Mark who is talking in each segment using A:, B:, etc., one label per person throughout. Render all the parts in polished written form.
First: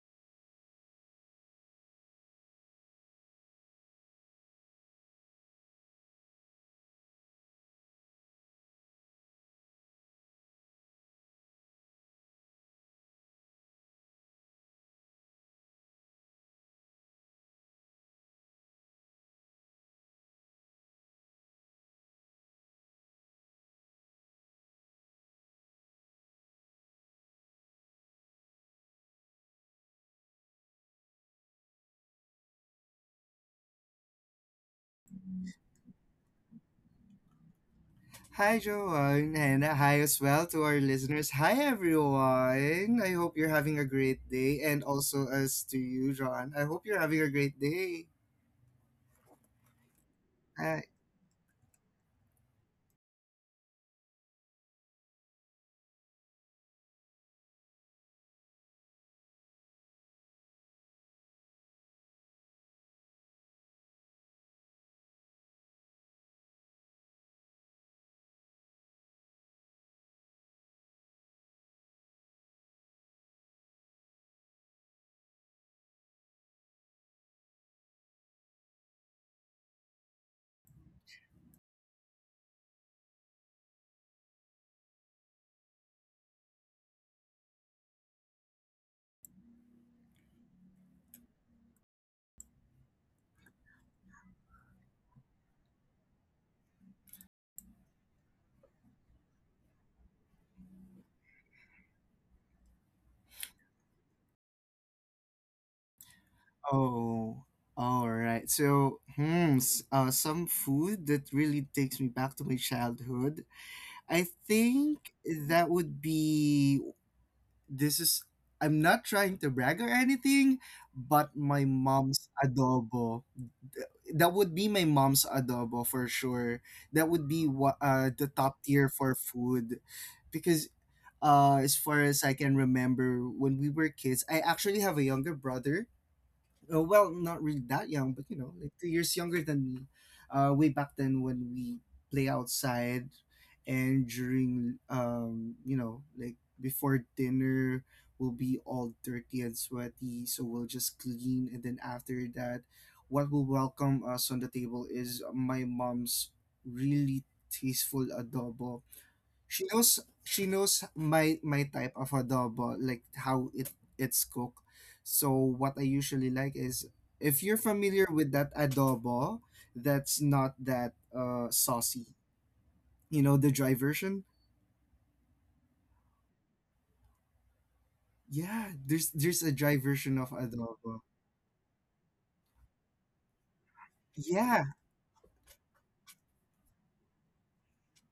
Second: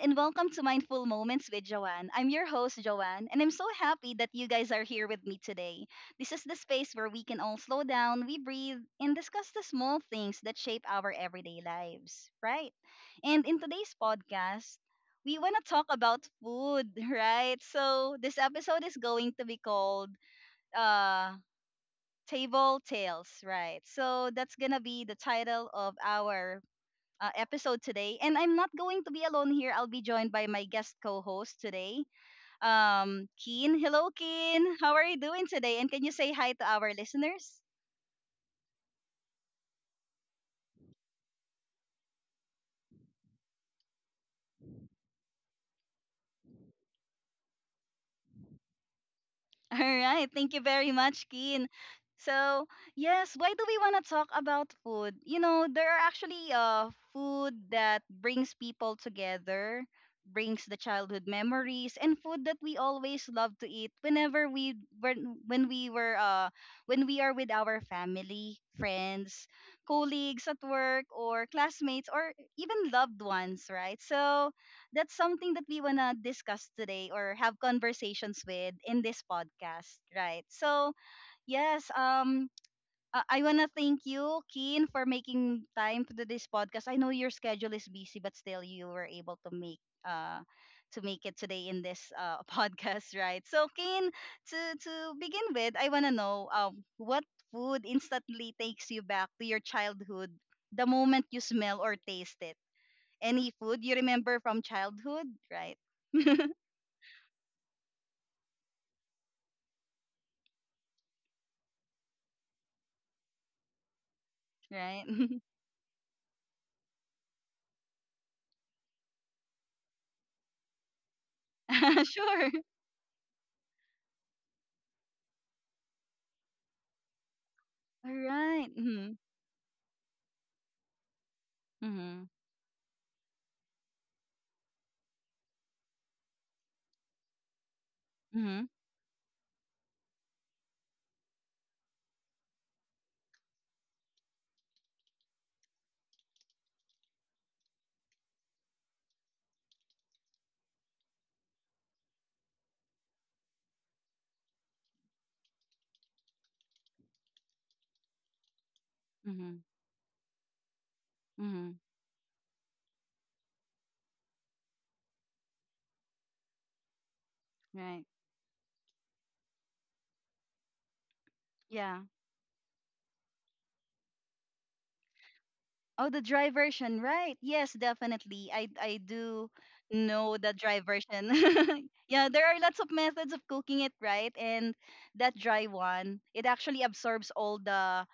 A: and welcome to Mindful Moments with Joanne. I'm your host, Joanne, and I'm so happy that you guys are here with me today. This is the space where we can all slow down, we breathe, and discuss the small things that shape our everyday lives, right? And in today's podcast, we want to talk about food, right? So this episode is going to be called uh, Table Tales, right? So that's going to be the title of our episode today. And I'm not going to be alone here. I'll be joined by my guest co-host today, Keen. Hello, Keen. How are you doing today? And can you say hi to our listeners?
B: Hi, Joanne, and hi as well to our listeners. Hi, everyone. I hope you're having a great day, and also as to you, John. I hope you're having a great day.
A: All right. Thank you
B: Hi.
A: very much, Keen. So, yes, why do we want to talk about food? You know, there are actually food that brings people together, brings the childhood memories, and food that we always love to eat whenever we when we were when we are with our family, friends, colleagues at work or classmates or even loved ones, right? So, that's something that we wanna discuss today or have conversations with in this podcast, right? So yes, I wanna thank you, Keen, for making time to do this podcast. I know your schedule is busy, but still you were able to uh make it today in this podcast, right? So Keen, to begin with, I wanna know what food instantly takes you back to your childhood the moment you smell or taste it, any food you remember from childhood, right?
B: Oh, all right. So, some food that really takes me back to my childhood. I
A: right?
B: think that would be, this is, I'm not trying to brag or anything, but my mom's
A: Sure.
B: adobo. That would be my mom's adobo for sure. That would be what
A: All
B: the top
A: right.
B: tier for
A: Mhm.
B: food, because as far as I
A: Mhm.
B: can remember when we were kids, I actually have a younger brother. Well, not really that young, but you know, like
A: Mhm.
B: 2 years younger than me. Way back then, when we play outside, and during like, before dinner, we'll be all dirty and sweaty, so we'll just clean, and then after that, what will welcome us on the table is my mom's really tasteful adobo.
A: Mhm.
B: She knows my
A: Mhm.
B: type of adobo, like how it's cooked. So what I usually like is, if you're
A: Right.
B: familiar with that adobo, that's not that
A: Yeah.
B: saucy. You know, the dry version?
A: Oh, the dry version, right? Yes, definitely. I
B: Yeah,
A: I
B: there's
A: do
B: a dry version of
A: know the dry
B: adobo.
A: version. Yeah, there are lots of methods of cooking it, right?
B: Yeah,
A: And that dry one, it actually absorbs all the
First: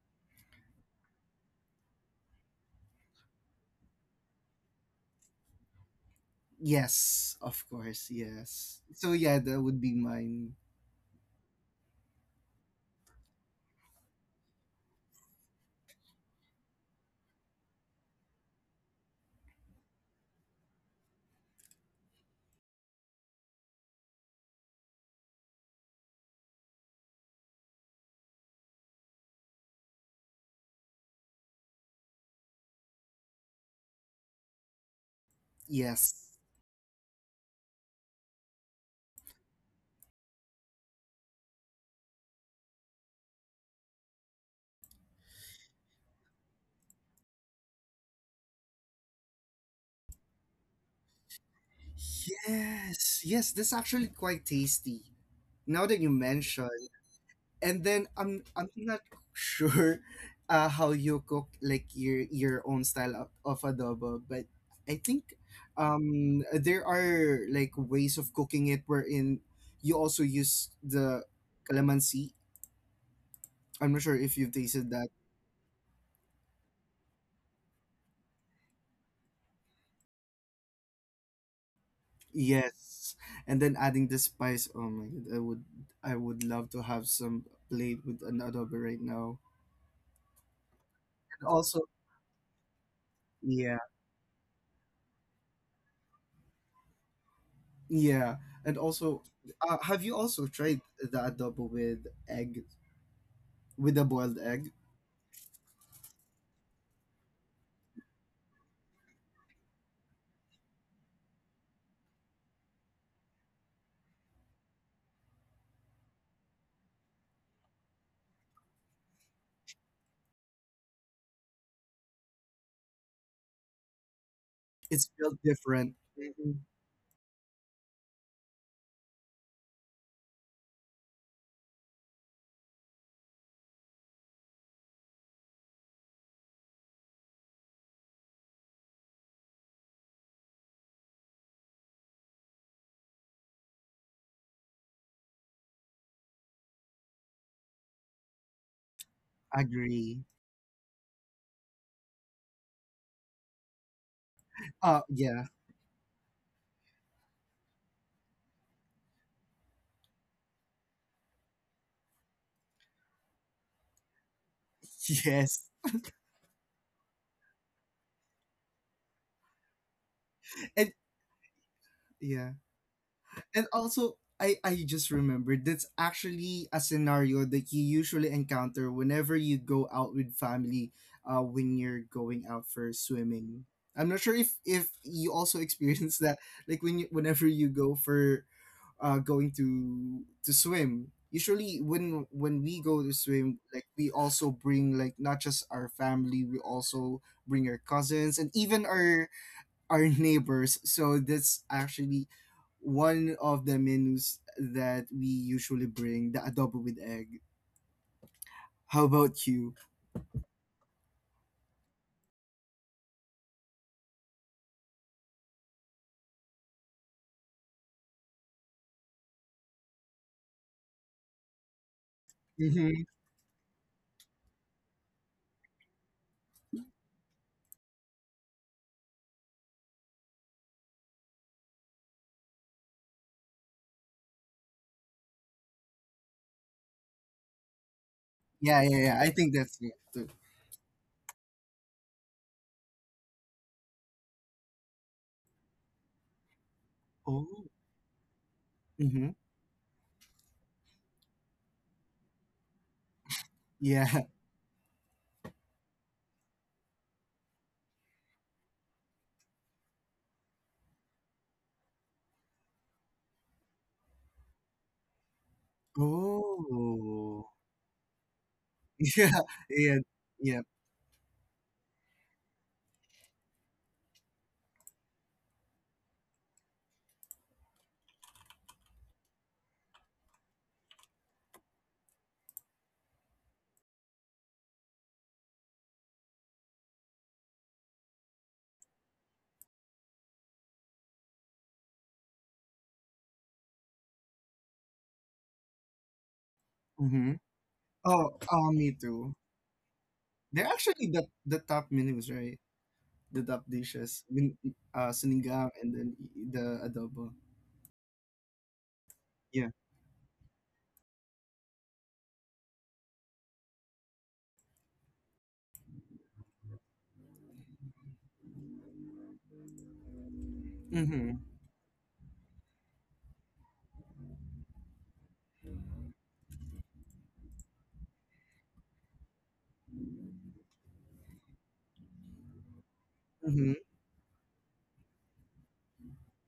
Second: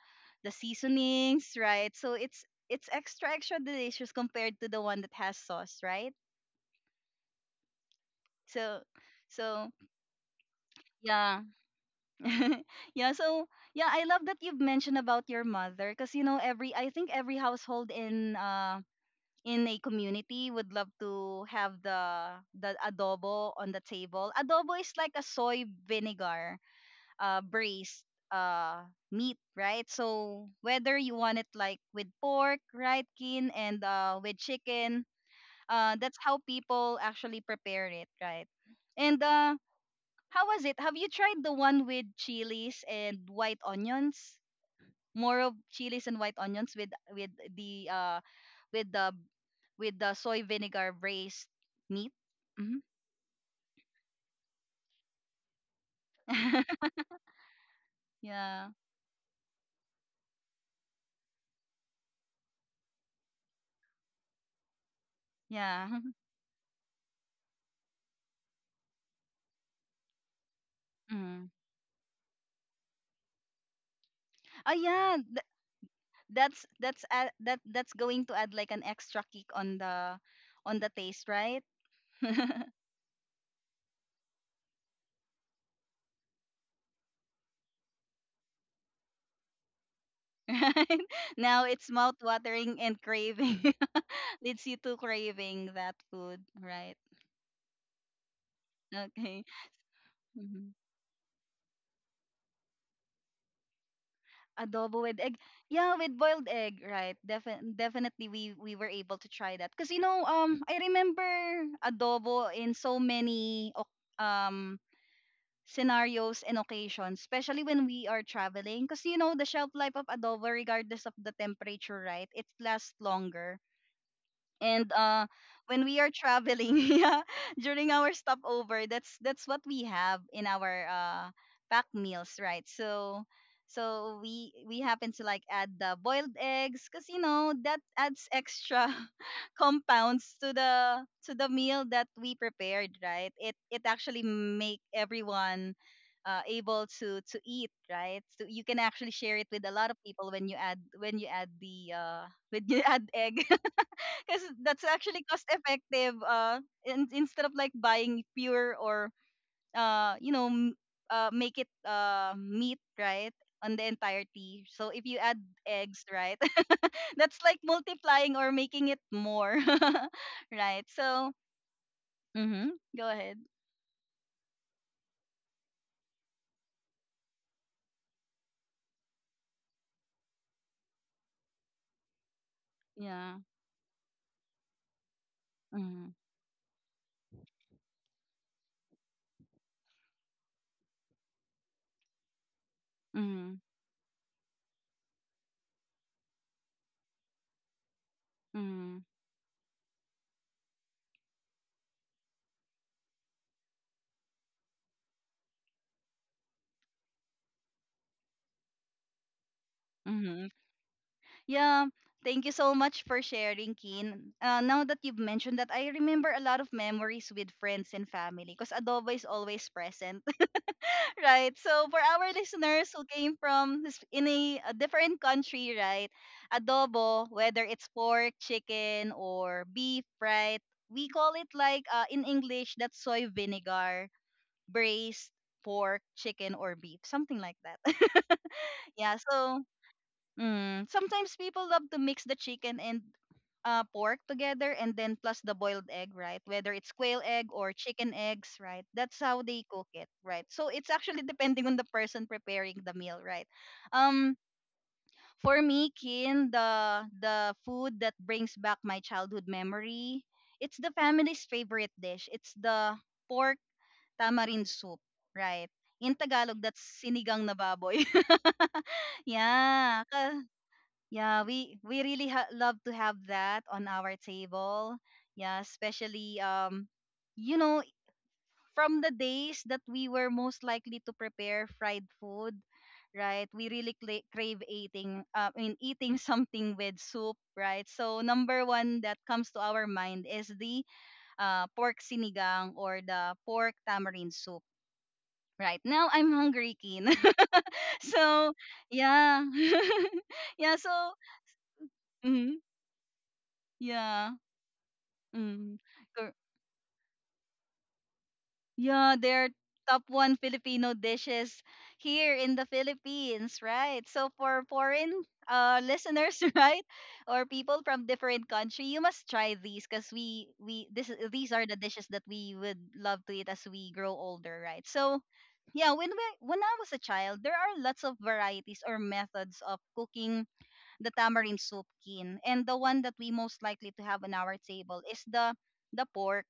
A: the seasonings, right? So it's extra extra delicious compared to the one that has sauce, right?
B: yes, of course,
A: So,
B: yes. So yeah, that
A: so
B: would be mine.
A: yeah. Yeah. So yeah, I love that you've mentioned about your mother because, you know, every I think every household in a community would love to have the adobo on the table. Adobo is like a soy vinegar braised uh meat, right? So whether you want it like with pork, right, Kin, and with chicken,
B: Yes.
A: that's how people actually prepare it, right? And uh, how was it? Have you tried the one with chilies and white onions? More of chilies and white onions with with the the soy vinegar braised meat. Hmm.
B: Yes, yes, that's actually quite tasty. Now that you mention, and then I'm
A: Yeah.
B: I'm not sure how you cook like your own style of adobo, but I think
A: Yeah.
B: there are like ways of cooking it wherein you also use the
A: Mm.
B: calamansi. I'm not sure if you've
A: Oh
B: tasted that.
A: yeah, that's going to add like an extra kick on the taste, right?
B: Yes, and then adding the spice. Oh my god, I would love to have some plate with an adobo right now.
A: Right?
B: And
A: Now
B: also,
A: it's mouth watering and craving.
B: yeah.
A: Leads you to craving that food, right?
B: Yeah, and also,
A: Okay.
B: have you also
A: Mhm.
B: tried the adobo with egg, with a boiled egg?
A: Adobo with egg. Yeah, with boiled egg, right? Definitely we were able to try that, cuz you know, I remember adobo in so many um scenarios and occasions, especially when we are traveling, cuz you know, the shelf life of adobo regardless of the temperature, right? It lasts longer and
B: It's
A: uh,
B: felt
A: when
B: different.
A: we are
B: Mhm.
A: traveling yeah, during our stopover, that's what we have in our pack meals, right? So, so we happen to like add the boiled eggs because, you know, that adds extra compounds to the meal that we prepared, right? It actually make everyone able to eat, right? So you can actually share it with a lot of
B: Agree.
A: people when you add the when you add egg, because that's actually cost
B: Yeah.
A: effective, instead of like buying pure or uh you know m- make it meat, right, on the entirety. So if you add
B: Yes.
A: eggs, right, that's like multiplying or making it more, right?
B: And
A: So
B: yeah.
A: mhm, go ahead.
B: And also I just remembered, that's actually a scenario that you usually encounter whenever you go out with family, when you're going out for
A: Yeah.
B: swimming. I'm not sure if you also
A: Mhm.
B: experience that, like when whenever you go for going to swim. Usually, when we go to
A: Mhm.
B: swim, like, we also bring, like, not just our family, we also bring our cousins and even
A: Mhm.
B: our neighbors. So that's actually one of the menus that we usually bring, the adobo with egg. How about you?
A: Mhm. Yeah, thank you so much for sharing, Keen. Now that you've mentioned that, I remember a lot of memories with friends and family because adobo is always present, right? So for our listeners who
B: Hmm,
A: came from in a different country, right? Adobo, whether it's pork, chicken, or beef, right? We call it like, in English, that's soy vinegar, braised pork, chicken, or beef, something like that.
B: yeah, yeah,
A: Yeah,
B: yeah, I think
A: so
B: that's it too.
A: mm. Sometimes people love to mix the chicken and pork together and then plus the boiled egg, right? Whether it's quail egg
B: Oh.
A: or chicken eggs, right? That's
B: Mm-hmm.
A: how they cook it, right? So it's actually depending on the person preparing the meal, right?
B: Yeah.
A: Um, for me, Kin, the food that brings back my childhood memory, it's the family's favorite dish. It's the pork tamarind soup, right? In Tagalog, that's sinigang
B: Oh.
A: na baboy.
B: Yeah,
A: Yeah.
B: yeah, yeah.
A: Yeah, we really love to have that on our table. Yeah, especially you know, from the days that we were most likely to prepare fried food, right? We really cla crave eating, I mean eating something with soup, right? So number one that comes to our mind is the pork sinigang or the pork tamarind soup. Right now, I'm hungry, Kin.
B: Mm-hmm. Oh,
A: So,
B: oh, me
A: yeah,
B: too.
A: yeah.
B: They're
A: So,
B: actually the top menus,
A: mhm,
B: right? The top dishes.
A: yeah.
B: Sinigang,
A: Mm.
B: and then
A: Cor-
B: the adobo.
A: Yeah, they're
B: Yeah.
A: top one Filipino dishes here in the Philippines, right? So for foreign listeners, right, or people from different country, you must try these because we this
B: Mm-hmm.
A: these are the dishes that we would love to eat as we grow older, right? So yeah, when I was a child, there are lots of varieties or methods of cooking the tamarind soup, Kin, and the one that we most
B: Mm-hmm.
A: likely to have on our table is the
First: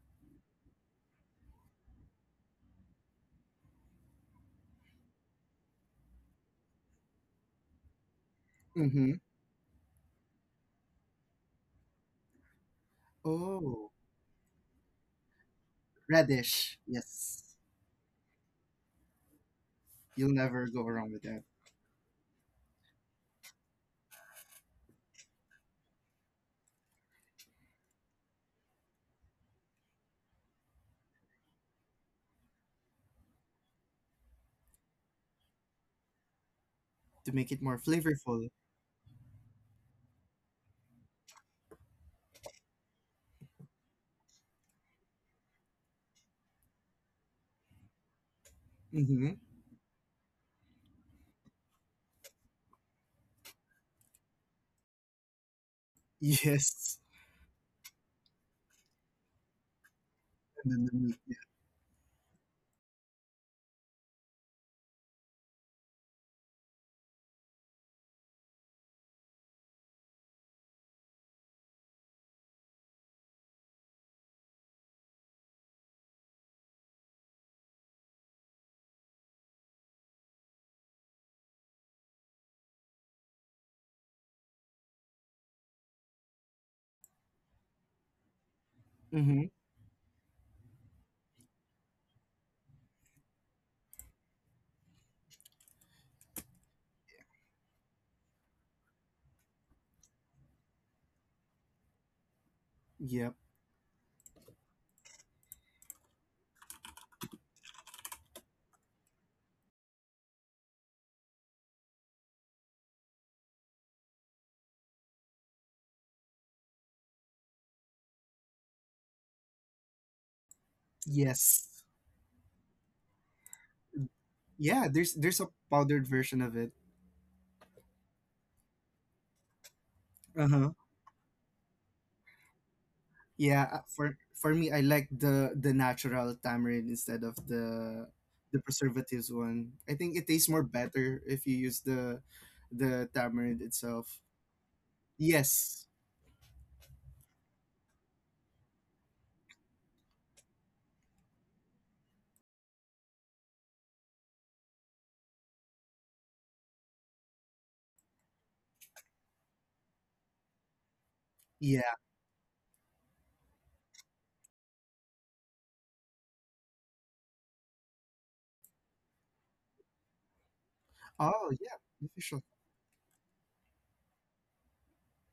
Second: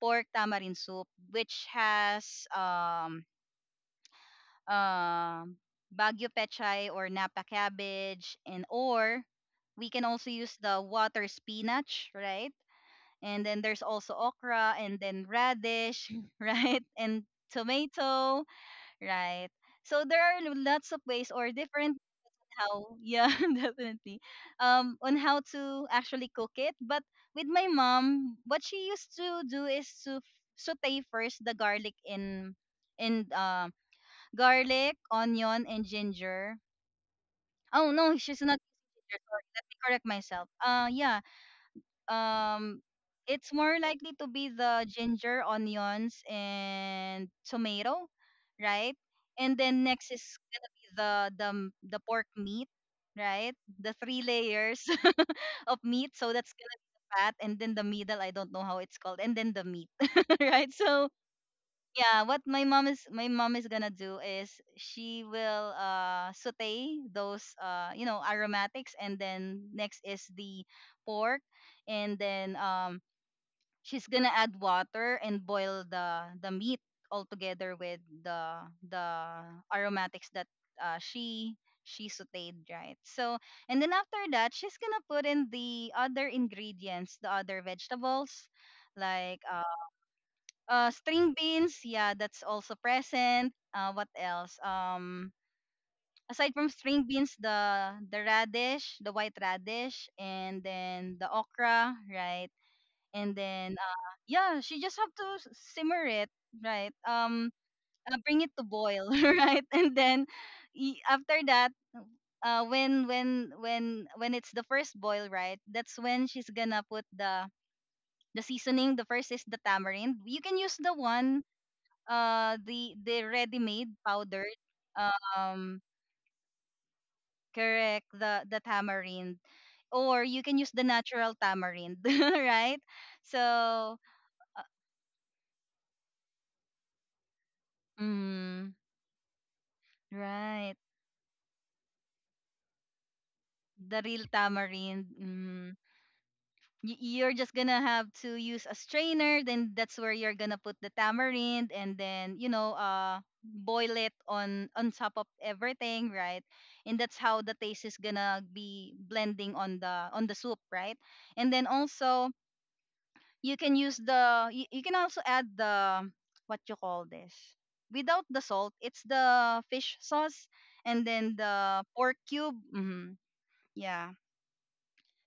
A: pork tamarind soup, which has um, Baguio pechay or Napa cabbage, and
B: Mm-hmm.
A: or we can also use the water spinach, right? And then there's
B: Oh,
A: also okra, and then radish,
B: radish.
A: right? And
B: Yes,
A: tomato, right? So there
B: you'll
A: are
B: never go
A: lots of
B: wrong with
A: ways
B: that.
A: or different, how, yeah, definitely, on how to actually cook it. But with my mom, what she used to do is to saute first the garlic in garlic, onion, and ginger.
B: To make it more
A: Oh no, she's
B: flavorful.
A: not using ginger, sorry, let me correct myself. Uh yeah, um, it's more likely to be the ginger, onions, and tomato, right?
B: Mm-hmm.
A: And then next is gonna be the pork meat, right? The three layers of meat. So that's gonna
B: Yes.
A: be the fat, and then the middle. I don't know how it's called, and then the meat, right?
B: And then the
A: So
B: meat.
A: yeah, what my mom, is gonna do is she will, uh, saute those, uh, you know, aromatics, and then next is the pork, and then, um, she's gonna add water and boil the meat all together with the aromatics that, uh, she she sauteed, right? So, and then after that she's gonna put in the other ingredients, the other vegetables, like,
B: Mm-hmm.
A: string beans, yeah, that's also present. Uh, what else, um, aside from string beans, the radish, the white radish, and then the okra, right?
B: Yep.
A: And then, yeah, she just have to simmer it, right, um, bring it to boil, right, and then, after that, when it's the first boil, right, that's when she's gonna put the seasoning. The first is the tamarind. You can use the one,
B: Yes.
A: the ready made powdered,
B: Yeah. There's a
A: um
B: powdered version of it.
A: correct, the tamarind, or you
B: Uh
A: can
B: huh.
A: use the natural tamarind, right?
B: Yeah,
A: So,
B: for
A: uh,
B: me, I like the natural tamarind instead of the
A: mm,
B: preservatives one. I think it tastes more
A: right.
B: better if you use the tamarind
A: The
B: itself.
A: real tamarind. Mm,
B: Yes.
A: you're just gonna have to use a strainer. Then that's where you're gonna put the tamarind, and then, you know, boil it on top of everything, right? And that's how the taste is gonna be blending on the, on the soup, right? And then
B: Yeah.
A: also you can use the, you can also add the, what you call this, without the salt. It's the fish sauce, and then
B: Oh, yeah.
A: the pork
B: Official
A: cube. Hmm. Yeah.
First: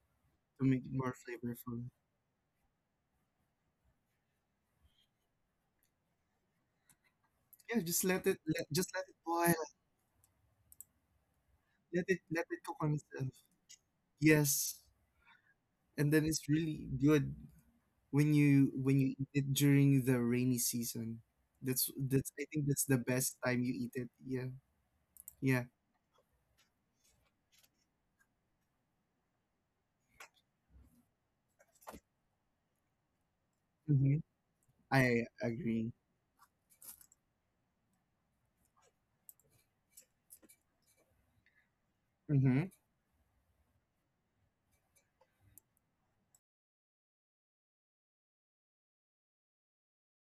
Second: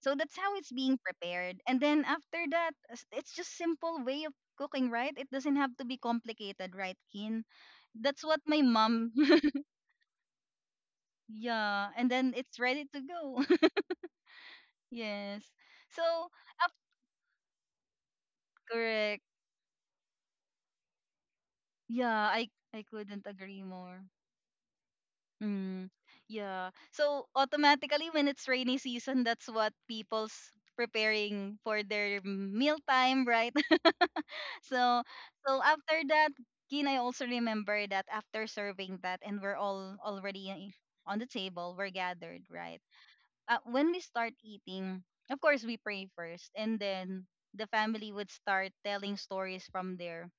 A: So that's how
B: to
A: it's
B: make it
A: being
B: more
A: prepared. And
B: flavorful.
A: then after that, it's just simple way of cooking, right? It doesn't have to be complicated, right, Kin?
B: Yeah,
A: That's what my
B: just let
A: mom.
B: it boil.
A: Yeah,
B: Let
A: and
B: it
A: then
B: let
A: it's
B: it cook
A: ready
B: on
A: to
B: itself.
A: go.
B: Yes.
A: Yes. So,
B: And then it's
A: af-
B: really good when you
A: correct.
B: eat it during the rainy season.
A: Yeah,
B: That's I think
A: I
B: that's the
A: couldn't
B: best
A: agree
B: time you eat
A: more.
B: it. Yeah. Yeah.
A: Mm, yeah. So automatically, when it's rainy season, that's what people's preparing for their mealtime, right?
B: Mm-hmm.
A: so
B: I
A: so
B: agree.
A: after that, Gin, I also remember that after serving that and we're all already on the table, we're gathered,
B: Mm-hmm.
A: right? When we start eating, of course we pray first, and then the family would start telling stories from their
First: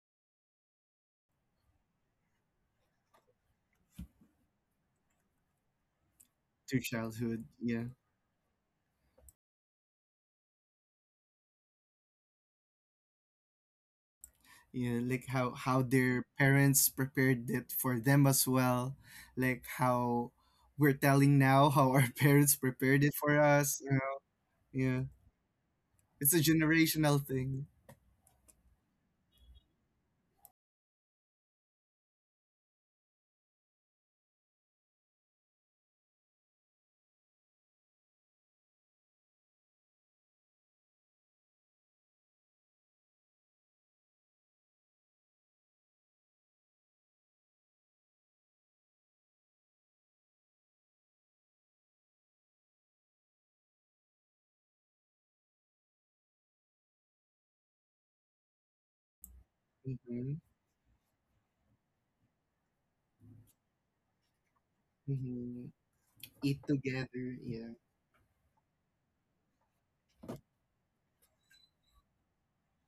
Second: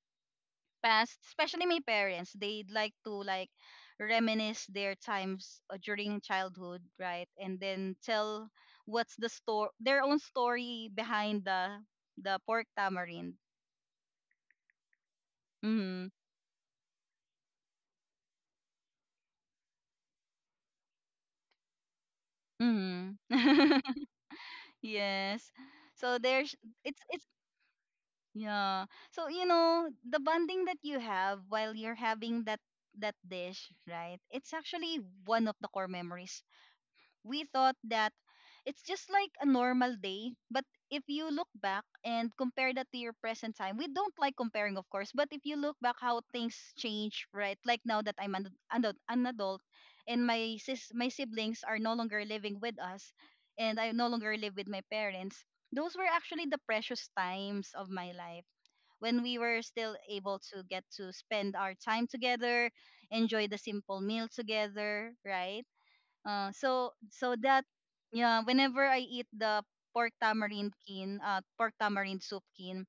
A: past, especially my parents. They'd like to reminisce their times during
B: To
A: childhood, right?
B: childhood,
A: And
B: yeah,
A: then tell what's the story, their own story behind the pork tamarind.
B: yeah, like how
A: Mm-hmm.
B: their parents prepared it for them as well, like how we're telling now how our parents prepared it
A: Mm.
B: for us. You know? Yeah,
A: Yes. So
B: it's a
A: there's
B: generational
A: it's
B: thing.
A: yeah. So you know the bonding that you have while you're having that dish, right? It's actually one of the core memories. We thought that it's just like a normal day, but if you look back and compare that to your present time — we don't like comparing, of course, but if you look back how things change, right? Like now that I'm an adult, and my my siblings are no longer living with us, and I no longer live with my parents, those were actually the precious times of my life, when we were still able
B: Mm-hmm.
A: to get to spend our time together, enjoy the simple meal together, right?
B: Mm-hmm. Eat
A: So
B: together,
A: so that
B: yeah,
A: yeah, whenever I eat the pork tamarind kin, pork tamarind soup kin,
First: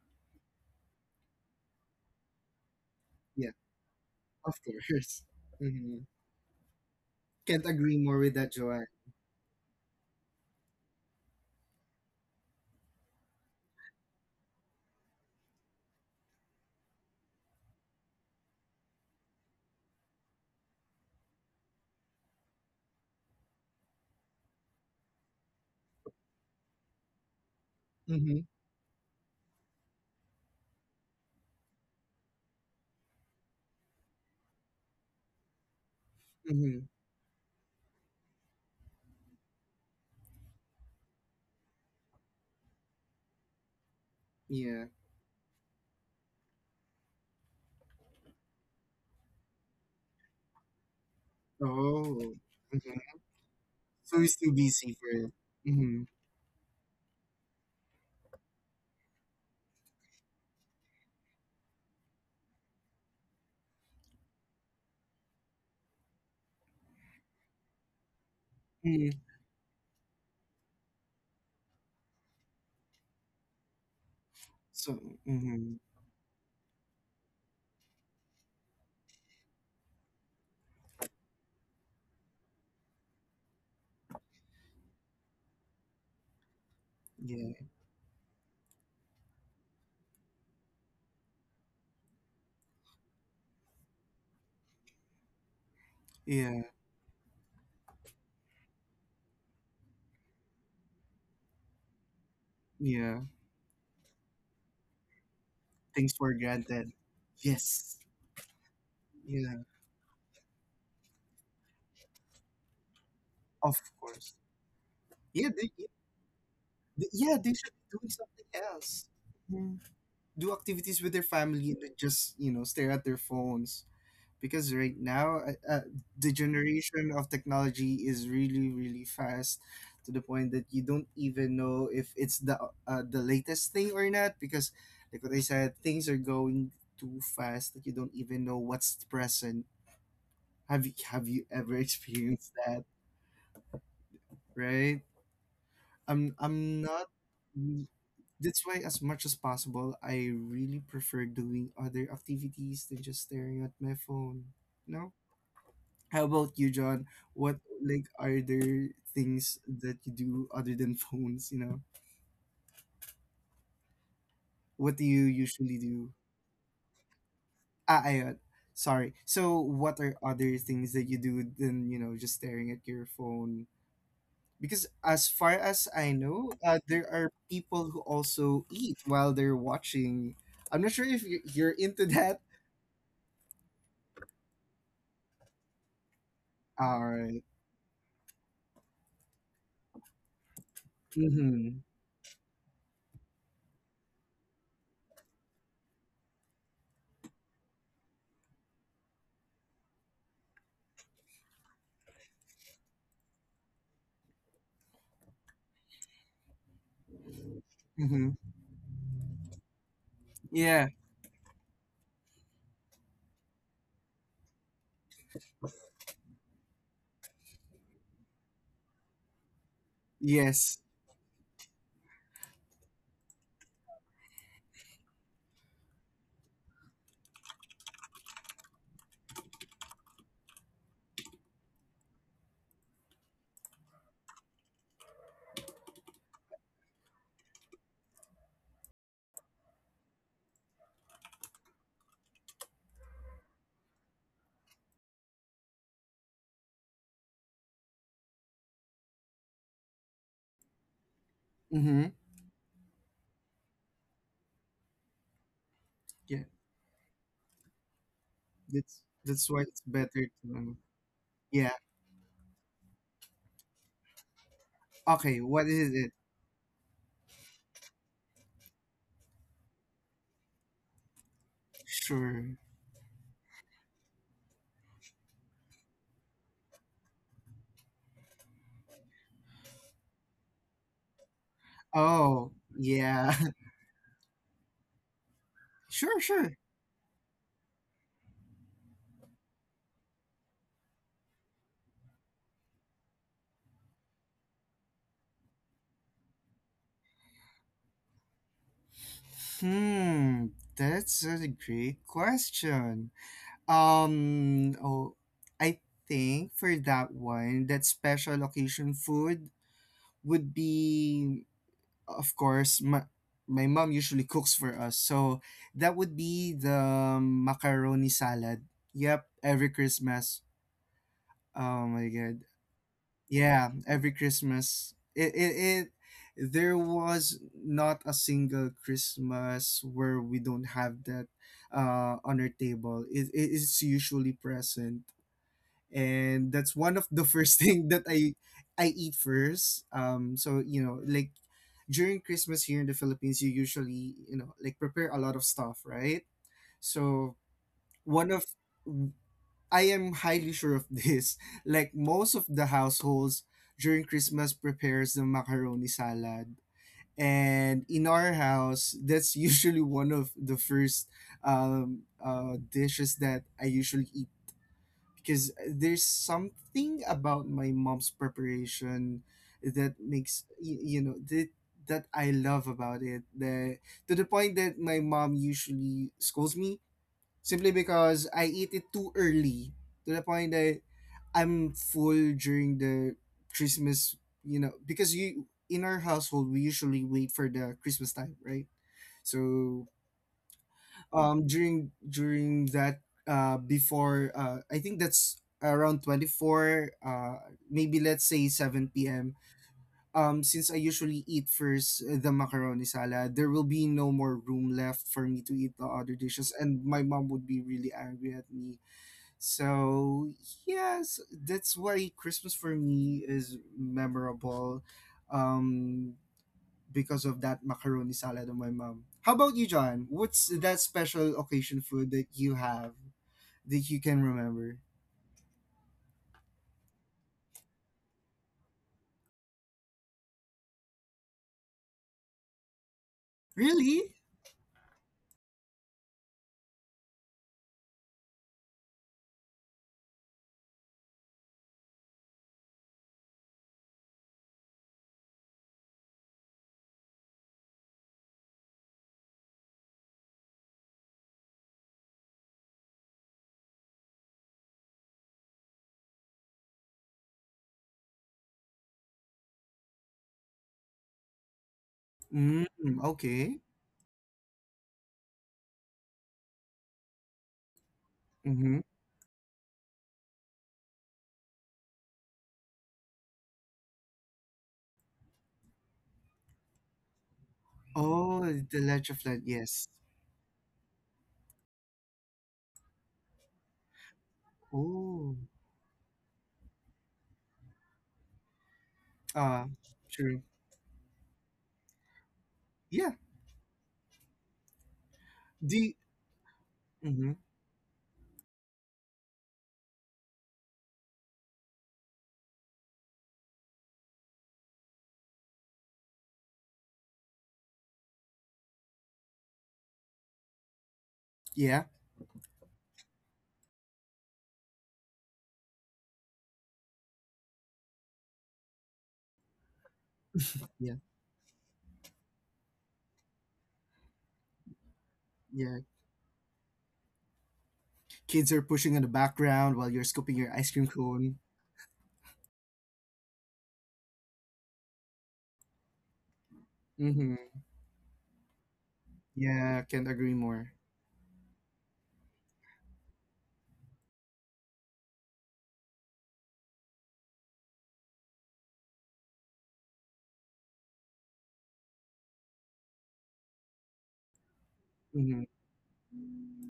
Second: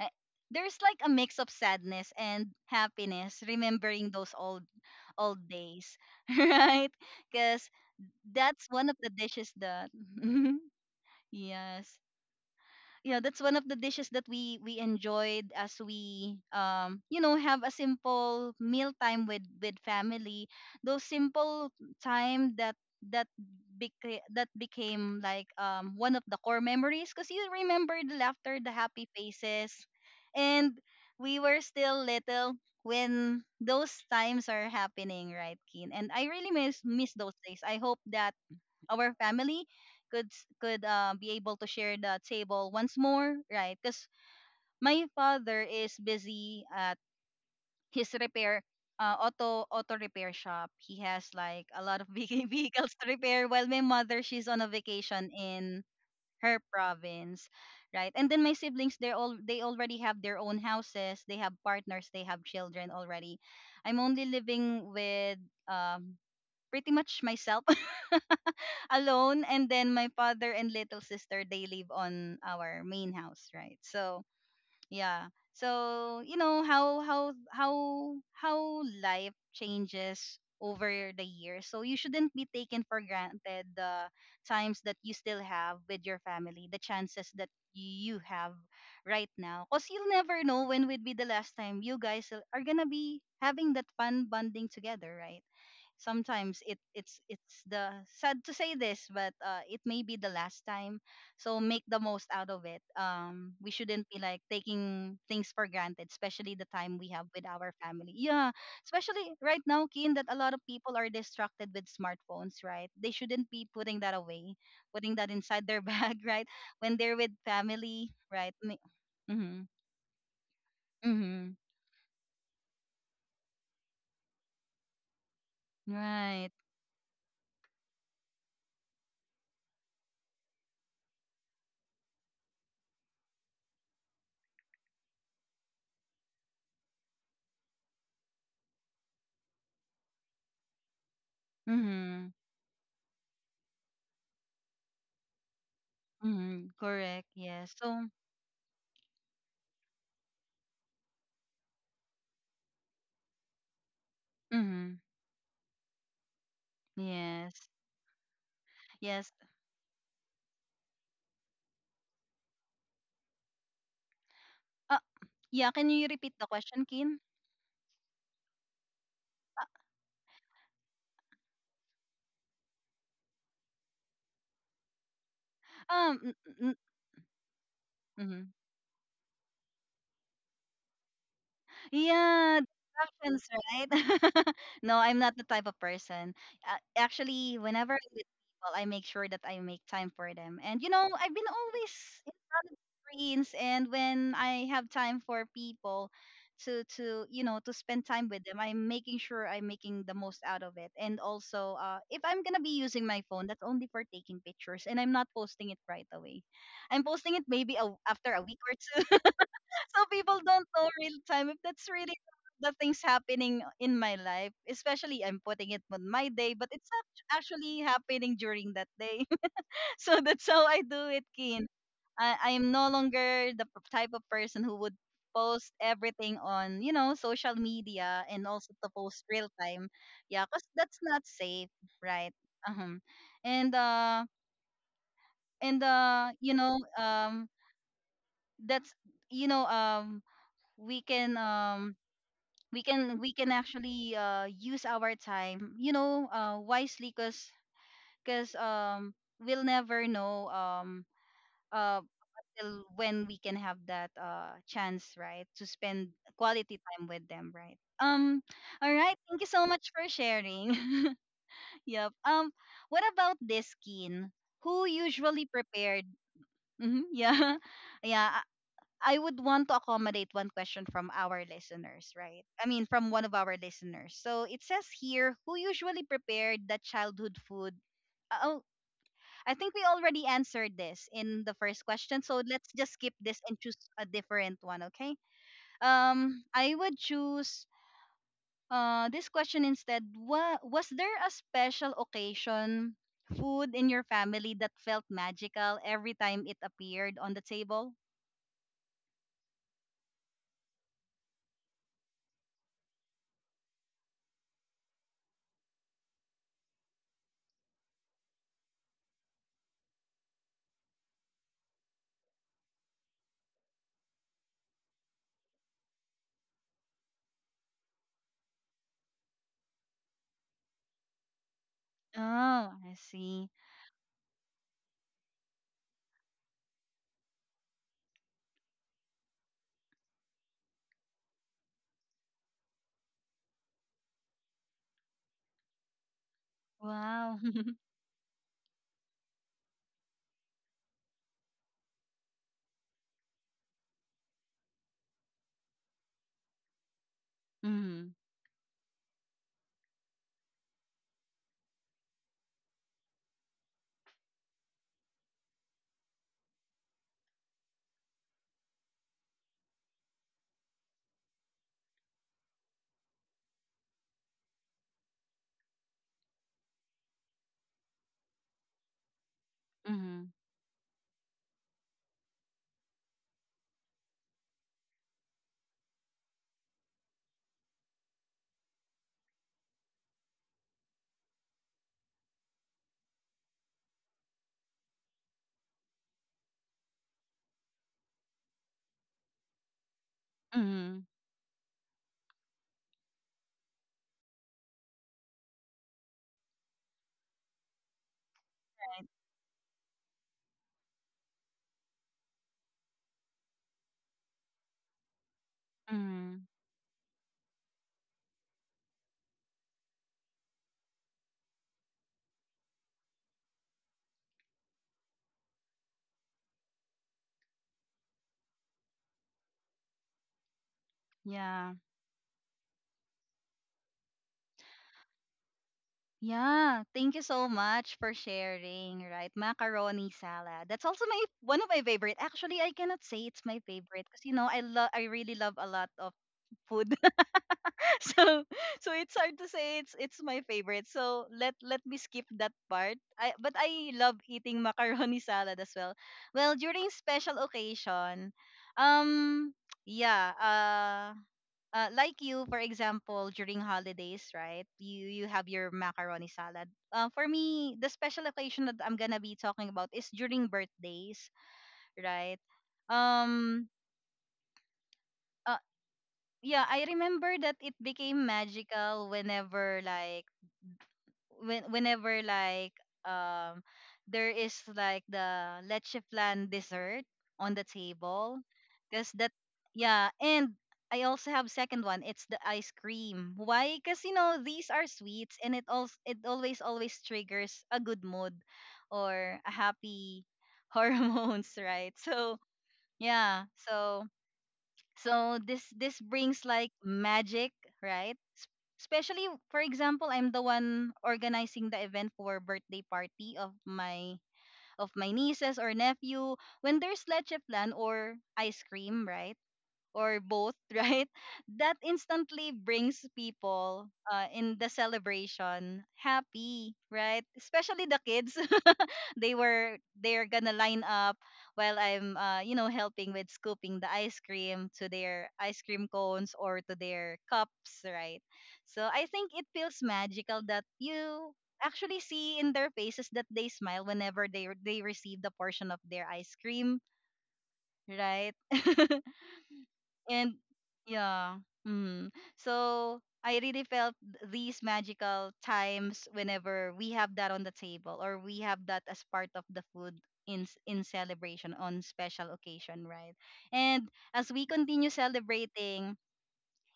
A: eh, there's like a mix of sadness and happiness,
B: yeah,
A: remembering those
B: of course.
A: old days,
B: Mm-hmm.
A: right?
B: Can't
A: Because
B: agree more with that,
A: that's
B: Joanne.
A: one of the dishes that yes, you know, that's one of the dishes that we enjoyed as we, um, you know, have a simple meal time with family. Those simple time that that that became like, um, one of the core memories, because you remember the
B: Mm-hmm.
A: laughter, the happy faces, and we were still little when those times are happening, right, Keen? And I really
B: Mm-hmm.
A: miss those days. I hope that our family could be able to share the table once more, right? Because
B: Yeah.
A: my father is busy at his repair, auto repair shop. He has like a lot of
B: Oh.
A: vehicles
B: Mm-hmm.
A: to repair. While my
B: So
A: mother,
B: it's too
A: she's on a
B: busy for it.
A: vacation in
B: Mm-hmm.
A: her province, right? And then my siblings, they're all, they already have their own houses. They have partners. They have children already. I'm only living with, um, pretty much myself
B: Mm-hmm.
A: alone, and then my father and little sister, they live on our main house, right? So
B: So.
A: yeah.
B: Mm-hmm.
A: So you know how life changes over the years. So you shouldn't be taken for granted the times that you still have with your family, the chances
B: Yeah,
A: that you have right now, because you'll never know when would be the last time you guys are gonna be having that fun bonding together, right?
B: yeah,
A: Sometimes it's the sad to say this, but it may be the last time. So make the most out of it.
B: yeah.
A: Um, we shouldn't be like taking things for
B: Things
A: granted,
B: for
A: especially the
B: granted.
A: time we have with our
B: Yes.
A: family. Yeah, especially
B: Yeah,
A: right now, Keen, that a lot of people are distracted with smartphones, right? They shouldn't be
B: of
A: putting that
B: course.
A: away, putting that
B: Yeah,
A: inside their bag, right? When they're with
B: yeah, they should be
A: family,
B: doing something
A: right?
B: else.
A: Mm-hmm.
B: Mhm. Do activities with their
A: Mm-hmm.
B: family, and then just, you know, stare at their phones. Because right now, the
A: Right.
B: generation of technology is really, really fast, to the point that you don't even know if it's the latest thing or not. Because, like what I said, things are going too fast that you don't even know what's present. Have you ever
A: Mm-hmm.
B: experienced that, right?
A: Mm-hmm.
B: I'm not
A: Correct. Yes. So
B: That's why, as much as possible, I really prefer doing other activities than just staring at my phone. You
A: mm-hmm.
B: know? How about you, John? What,
A: Yes.
B: like, are there
A: Yes.
B: things that you do other than phones, you know?
A: Uh,
B: What do you
A: yeah,
B: usually
A: can you
B: do?
A: repeat the question, Kin?
B: Ah, I, sorry. So what are other things that you do than, you know, just staring at your phone? Because as far as I
A: Mm,
B: know,
A: mm,
B: there are people who
A: mhm.
B: also eat while they're watching. I'm not sure if you're into that.
A: Yeah, distractions, right? No, I'm not the type of person.
B: All right.
A: Actually, whenever I'm with people, I make sure that I make time for them. And you know, I've been
B: Mm-hmm.
A: always in front of screens, and when I have time for people to you know, to spend time with them, I'm making sure I'm making the most out of it. And also, if I'm gonna be using my phone, that's only for taking pictures, and I'm not posting it right away. I'm posting it maybe, a,
B: Mm-hmm.
A: after a week or two, so people don't
B: Yeah.
A: know real time if that's really the things happening in my life, especially I'm putting it on my day, but it's actually happening during that day. So that's how
B: Yes.
A: I do it, Kin. I am no longer the type of person who would post everything on, you know, social media, and also to post real time. Yeah, because that's not safe, right? Um, and uh and you know, um, that's, you know, um, we can, um, we can actually, use our time, you know, wisely. Because um, we'll never know, um, uh,
B: Mm-hmm.
A: till when we can have that, uh, chance, right, to spend
B: Yeah.
A: quality time with them, right? Um,
B: That's
A: all right,
B: that's
A: thank you
B: why
A: so
B: it's
A: much for
B: better to.
A: sharing.
B: Yeah.
A: Yep, um, what about this, skin, who
B: Okay.
A: usually
B: What is it?
A: prepared — Mhm, yeah. Yeah, I would want to accommodate one question from our listeners, right?
B: Sure.
A: I mean, from one of our listeners. So it says here, who usually prepared the childhood food? Oh, I think we already answered this in the first question. So
B: Oh.
A: let's just skip
B: Yeah.
A: this and choose a different one, okay?
B: Sure. Sure.
A: I would choose uh, this question instead. What was, there a special occasion food in your family that felt magical every time it appeared on the table?
B: Hmm. That's a great question. Um, oh, I think for that one, that special occasion food would be, of course, my, mom usually cooks for us. So that would be the macaroni salad. Yep, every Christmas. Oh my God.
A: Oh, I see.
B: Yeah, every Christmas. There was not a single Christmas where we don't have that on our table. It's usually present, and that's one of the
A: Wow.
B: first thing that I eat first. So, you know, like, during Christmas here in the Philippines, you usually like prepare a lot of stuff, right? So
A: Mhm.
B: one of I am highly sure of this. Like most of the households during Christmas prepares the macaroni salad. And in our house, that's usually one of the first dishes that I usually eat, because there's something about my mom's preparation that
A: Mhm.
B: makes you know that I love about it, that to the point that my mom usually scolds me, simply because I eat it too early, to the point that I'm full during the Christmas, you know because you in our household we usually wait for the Christmas time, right? So
A: Mhm.
B: during that, before, I think that's around 24, maybe let's say 7
A: Right.
B: p.m. Since I usually eat first the macaroni salad, there will be no more room left for me to eat the other dishes,
A: Mhm.
B: and my mom would be really angry at me. So yes, that's why Christmas for me is memorable, um because of that macaroni salad of my mom. How about you, John? What's that special occasion
A: Yeah.
B: food that you have that you can remember?
A: Yeah. Thank you so much for sharing, right? Macaroni salad. That's also my one of my favorite. Actually, I cannot say it's my favorite,
B: Really?
A: because you know, I love I really love a lot of food. so so it's hard to say it's my favorite. So let me skip that part. I, but I love eating macaroni salad as well. Well, during special occasion, um, yeah, like you, for example, during holidays, right? You have your macaroni salad. For me, the special occasion that I'm gonna be talking about is during birthdays, right?
B: Mm, okay.
A: Um, uh, yeah, I remember that it became
B: Mm-hmm.
A: magical whenever, like, when whenever like um, there is like the leche flan dessert on the
B: Oh,
A: table,
B: the leche
A: because that,
B: flan, yes.
A: yeah. And I also have second one, it's the ice cream. Why? Because you know, these are
B: Oh,
A: sweets, and it also, it always triggers a good mood or a
B: uh,
A: happy
B: true.
A: hormones, right? So
B: Yeah.
A: yeah, so
B: The.
A: this brings like
B: You, mm-hmm.
A: magic, right? S- Especially, for example, I'm the one organizing the event for birthday party of my nieces or nephew, when there's leche flan or ice cream, right? Or both, right? That
B: Yeah,
A: instantly brings people, in the celebration happy, right? Especially the kids, they're gonna line
B: yeah,
A: up while I'm, you know, helping with scooping the ice cream to their ice
B: yeah.
A: cream cones or to their cups, right?
B: Kids are
A: So
B: pushing in the
A: I think it
B: background
A: feels
B: while you're scooping
A: magical
B: your
A: that
B: ice cream
A: you
B: cone.
A: actually see in their faces that they smile whenever they receive the portion of their ice cream,
B: Mm-hmm.
A: right?
B: Yeah, can't agree
A: And
B: more.
A: yeah, mm. So I really felt these magical times whenever we have that on the table, or we have that as part of the food in in celebration on special occasion, right? And as we continue
B: Mm-hmm.
A: celebrating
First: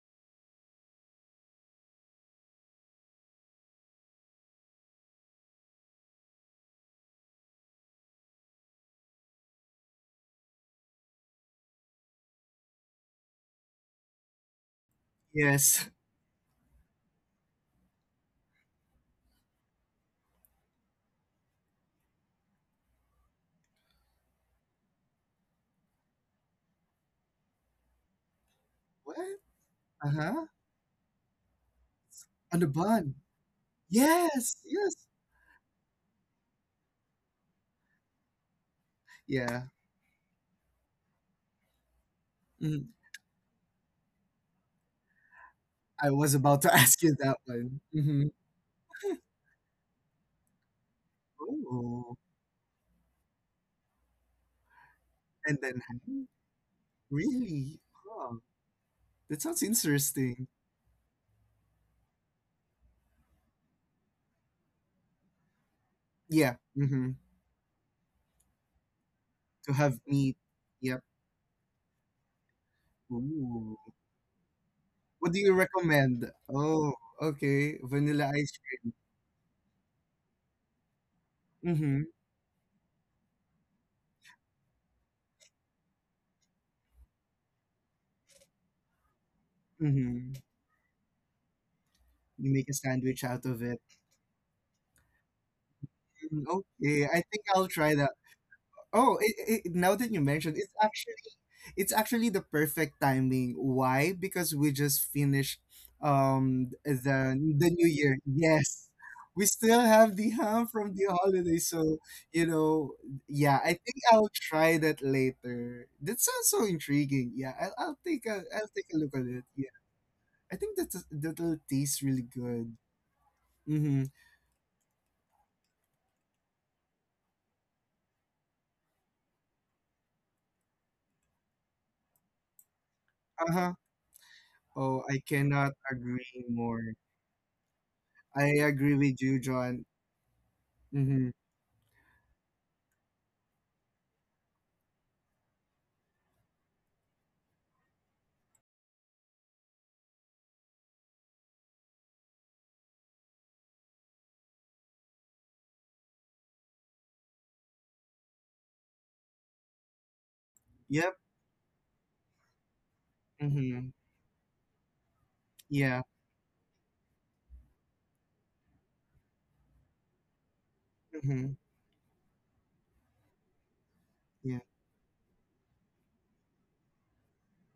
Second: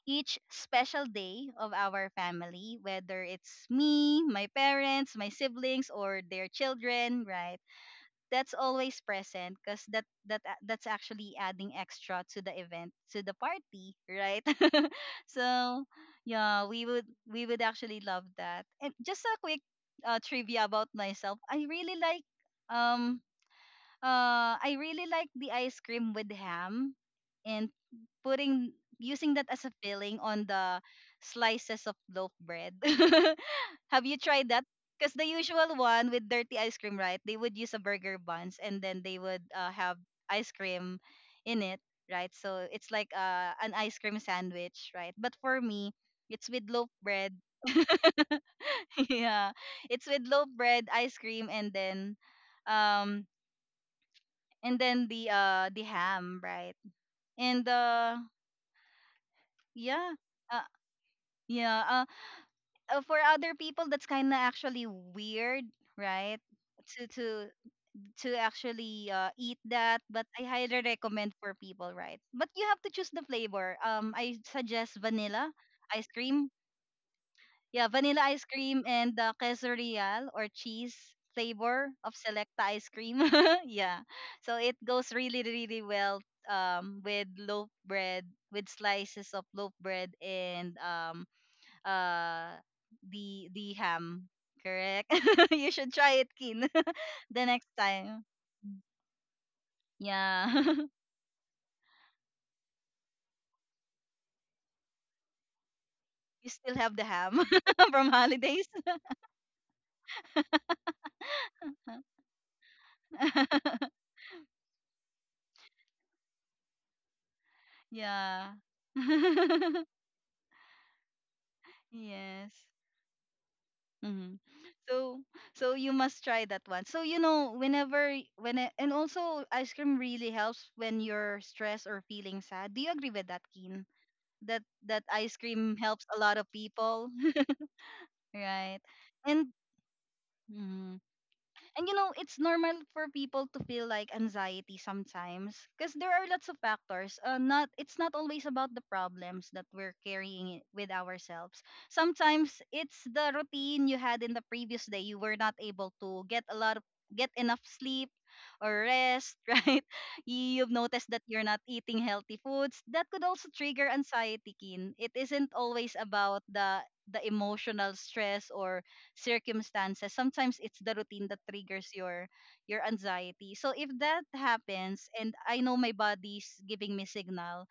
A: each special day of our family, whether it's me, my parents, my siblings, or their children, right, that's always present because that's actually adding extra to the event, to the party, right? So
B: Yes.
A: yeah, we would actually love that. And just a quick trivia about myself, I really like, um, uh, the ice cream with ham, and putting, using
B: What?
A: that as a filling
B: Uh-huh.
A: on the slices of loaf
B: On the
A: bread.
B: bun.
A: Have you tried
B: Yes,
A: that?
B: yes.
A: Because the usual one with dirty ice cream, right? They would use a burger buns, and then they would,
B: Yeah.
A: have ice cream in it, right? So it's
B: Mhm.
A: like an ice cream sandwich, right? But for me,
B: I was
A: it's
B: about
A: with
B: to
A: loaf
B: ask you that
A: bread.
B: one. Mhm.
A: Yeah, it's with loaf bread, ice cream, and
B: Oh,
A: then um, and then the
B: and
A: uh,
B: then ham?
A: ham, right? And
B: Really?
A: uh,
B: Huh, that sounds
A: yeah,
B: interesting.
A: uh, yeah uh, for other people, that's kind of actually weird, right?
B: Yeah,
A: To
B: mhm,
A: actually eat
B: to have
A: that, but
B: meat.
A: I highly
B: Yep.
A: recommend for people, right? But you have to choose the
B: Ooh.
A: flavor. Um, I suggest
B: What do you
A: vanilla ice
B: recommend?
A: cream.
B: Oh, okay,
A: Yeah, vanilla
B: vanilla
A: ice
B: ice
A: cream
B: cream.
A: and the queso real or cheese flavor
B: Mhm,
A: of Selecta ice cream. Yeah. So it goes really, really well um, with loaf bread, with slices of loaf bread,
B: mhm.
A: and um,
B: You
A: uh,
B: make a sandwich out of
A: the
B: it.
A: ham. Correct? You should try it,
B: Mm,
A: Kin,
B: okay, I think
A: the
B: I'll
A: next
B: try that.
A: time.
B: Oh, now that you mentioned,
A: Yeah.
B: it's actually it's actually the perfect timing. Why? Because we just finished
A: You still have the
B: the
A: ham
B: new year.
A: from holidays.
B: Yes. We still have the ham from the holiday, so you know, yeah, I think I'll try that later. That sounds so intriguing. Yeah,
A: Yeah.
B: I'll take a look at it. Yeah, I think that that'll taste really
A: Yes.
B: good. Mm-hmm.
A: Mm-hmm. So you must try that one. So you know, whenever when I, and also ice cream really helps when you're stressed or feeling sad. Do you agree with that,
B: Uh huh.
A: Keen? That
B: Oh, I
A: ice
B: cannot
A: cream helps a lot
B: agree
A: of
B: more.
A: people,
B: I
A: right?
B: agree with you,
A: And
B: John.
A: mm-hmm.
B: Mm-hmm.
A: And you know, it's normal for people to feel like anxiety sometimes, because there are lots of factors. Not it's not always about the problems that we're carrying it with ourselves. Sometimes it's the routine you had in the previous day. You were not able to get a lot of get enough sleep or rest, right? You've noticed
B: Yep.
A: that you're not eating healthy foods. That could also
B: Mm-hmm.
A: trigger anxiety, Kin. It isn't always
B: Yeah.
A: about the emotional stress or circumstances. Sometimes it's the routine that
B: Mm-hmm.
A: triggers your anxiety. So if that
B: Yeah.
A: happens and I know my body's giving me signal,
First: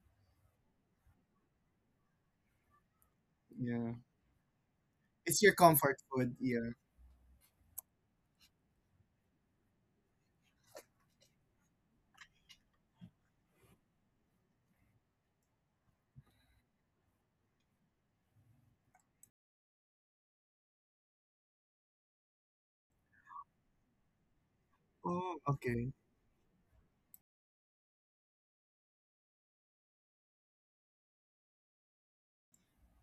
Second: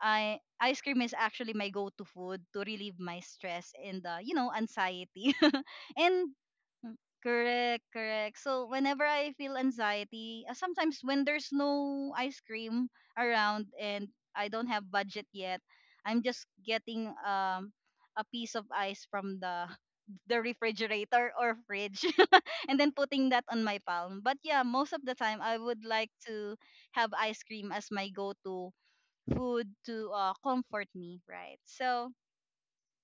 A: I ice cream is actually my go-to food to relieve my stress
B: Yeah.
A: and you know, anxiety
B: It's your comfort
A: and
B: food, yeah.
A: Mm, correct, correct. So whenever I feel anxiety, sometimes when there's no ice cream around and I don't have budget yet, I'm just getting a piece of ice from the the refrigerator or fridge and then putting that on my palm. But yeah, most of the
B: Oh,
A: time I would
B: okay.
A: like to have ice cream as my go-to food to comfort me, right? So,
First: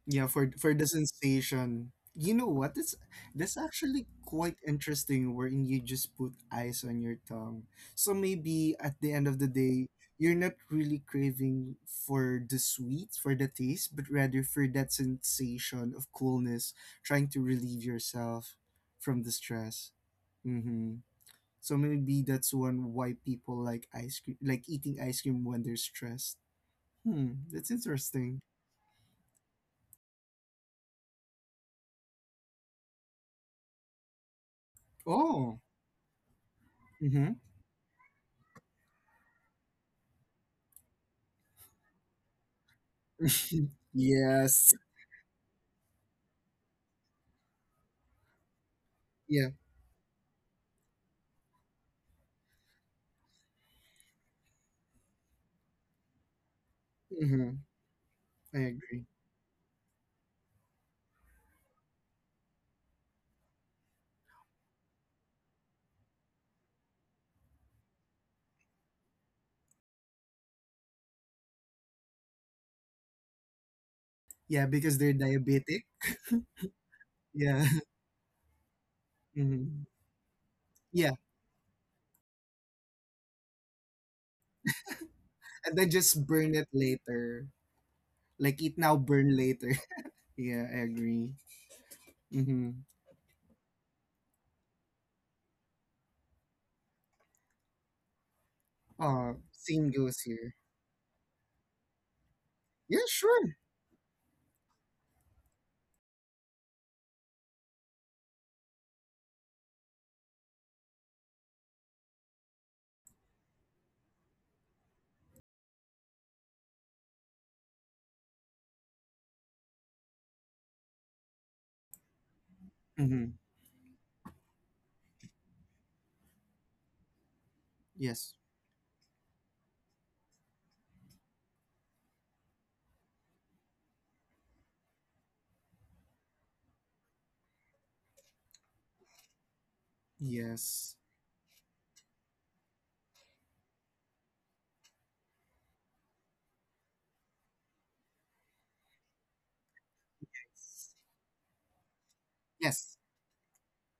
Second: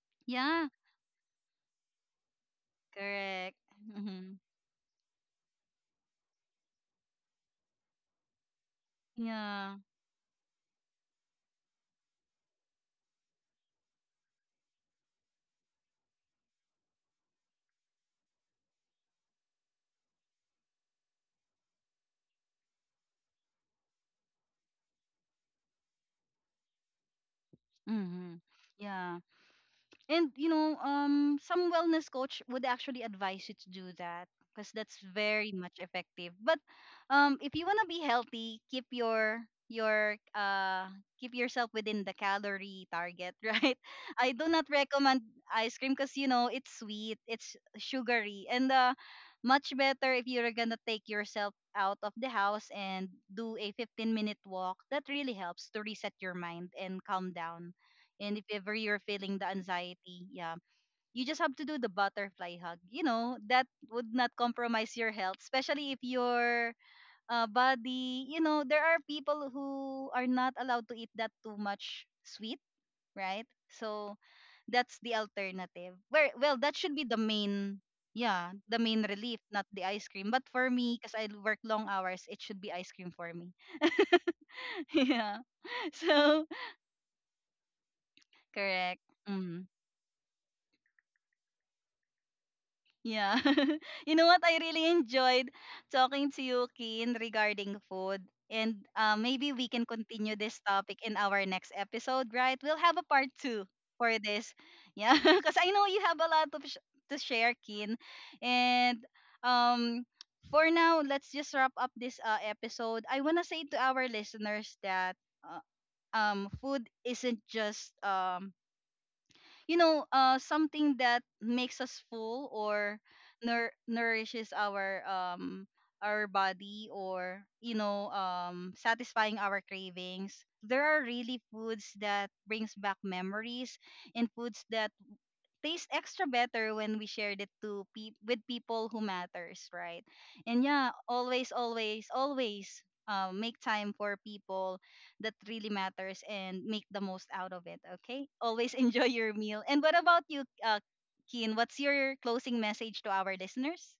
B: Yeah, for
A: yeah,
B: for the sensation. You know what? That's
A: correct.
B: that's actually
A: Hmm.
B: quite interesting, wherein you just put ice on your tongue. So maybe at the end of the
A: Yeah.
B: day, you're not really craving for the sweet, for the taste, but rather for that sensation of coolness, trying to relieve yourself from the stress. Mm-hmm. So maybe that's one why people like ice cream, like eating ice cream when they're stressed. Hmm, that's
A: Hmm.
B: interesting.
A: Yeah. And you know, some wellness coach would actually advise you to do that because that's very
B: Oh,
A: much effective. But
B: mm-hmm.
A: if you want to be healthy, keep your keep yourself within the calorie target, right? I do not
B: Yes.
A: recommend ice cream because you know it's sweet, it's sugary, and
B: Yeah.
A: much better if you're gonna take yourself out of the house and do a 15-minute minute walk. That really helps to reset your mind and calm
B: Mm-hmm.
A: down, and if
B: I
A: ever you're
B: agree.
A: feeling the anxiety, yeah, you just have to do the butterfly hug. You know, that would not compromise your health, especially if your body, you know, there are people who are not allowed to eat that too much sweet, right? So
B: Yeah,
A: that's
B: because
A: the
B: they're diabetic.
A: alternative. Where well, that should be the
B: Yeah.
A: main, yeah, the main relief, not the
B: Hmm,
A: ice cream. But for me, because
B: yeah,
A: I work long hours, it should be ice cream for me. Yeah.
B: and then just
A: So
B: burn it later. Like, eat now,
A: correct.
B: burn
A: Mm.
B: later. Yeah, I agree. Mm-hmm.
A: Yeah. You know what? I really enjoyed talking to you, Keen, regarding food. And maybe we can
B: Same goes
A: continue
B: here.
A: this topic in our next episode, right? We'll have
B: Yeah,
A: a part
B: sure.
A: two for this. Yeah. Because I know you have a lot of to share, Keen. And um, for now, let's just wrap up this episode. I want to say to our listeners that uh, food isn't just. You know, something that makes us full or
B: Mm-hmm.
A: nourishes our body, or you know,
B: Yes.
A: satisfying our cravings. There are really foods that brings back memories, and foods that tastes extra better when we shared it to with people who matters, right? And yeah,
B: Yes.
A: always, always, always make time for people that really matters and make the most out of it. Okay, always enjoy your meal. And what about you, Keen? What's your closing
B: Yes.
A: message to our listeners?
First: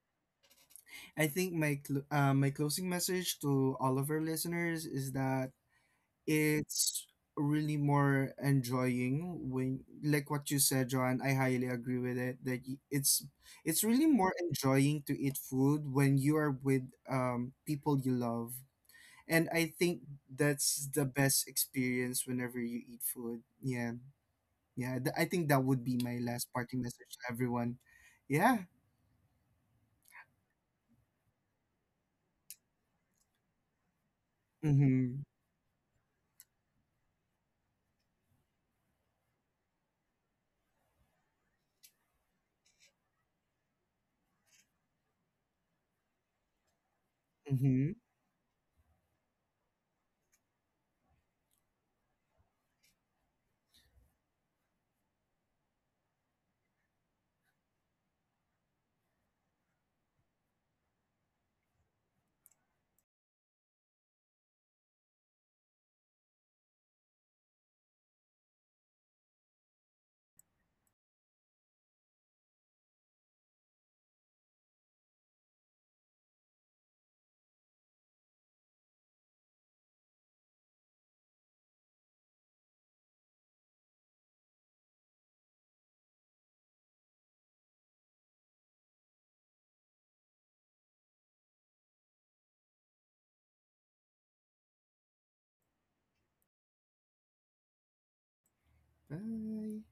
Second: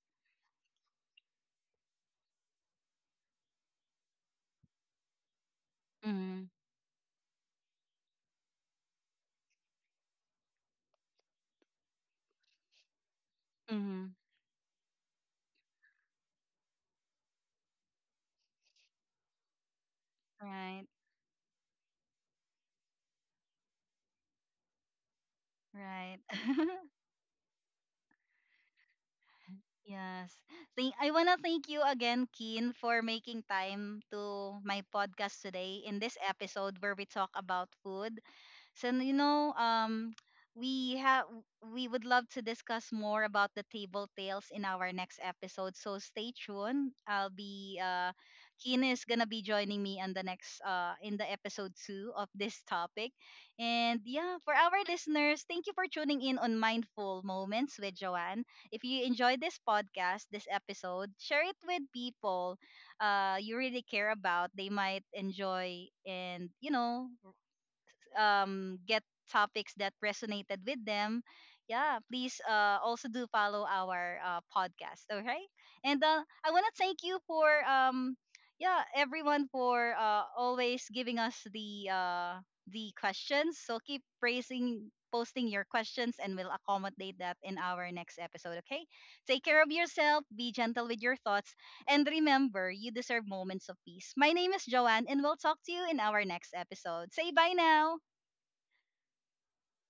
B: I think my closing message to all of our listeners is that
A: Mm-hmm.
B: it's really more enjoying, when like what you said, John, I highly agree with it, that it's
A: Mm-hmm.
B: really more enjoying to eat food when you are with people you love. And I think
A: Right,
B: that's the best experience whenever you eat food. Yeah, yeah, I think that would be my
A: right.
B: last parting message to everyone. Yeah.
A: Yes. Thank, I want to thank you again, Keen, for making time to my
B: Mm-hmm.
A: podcast today in this episode where we talk about food. So you know, we have we would love to discuss more about the table tales in our next episode. So stay tuned. I'll be
B: Mm-hmm.
A: Kina is gonna be joining me on the next in the episode two of this topic. And yeah, for our listeners, thank you for tuning in on Mindful Moments with Joanne. If you enjoyed this podcast, this episode, share it with people you really care about. They might enjoy, and you know, get topics that resonated with them. Yeah, please also do follow our podcast. All right. And I want to thank you for, yeah, everyone for always giving us the questions. So keep praising, posting your questions, and we'll accommodate that in our next episode. Okay. Take care of yourself. Be gentle with your thoughts. And remember, you deserve moments of peace. My name is Joanne, and we'll talk to you in our next episode. Say bye now.
B: Bye.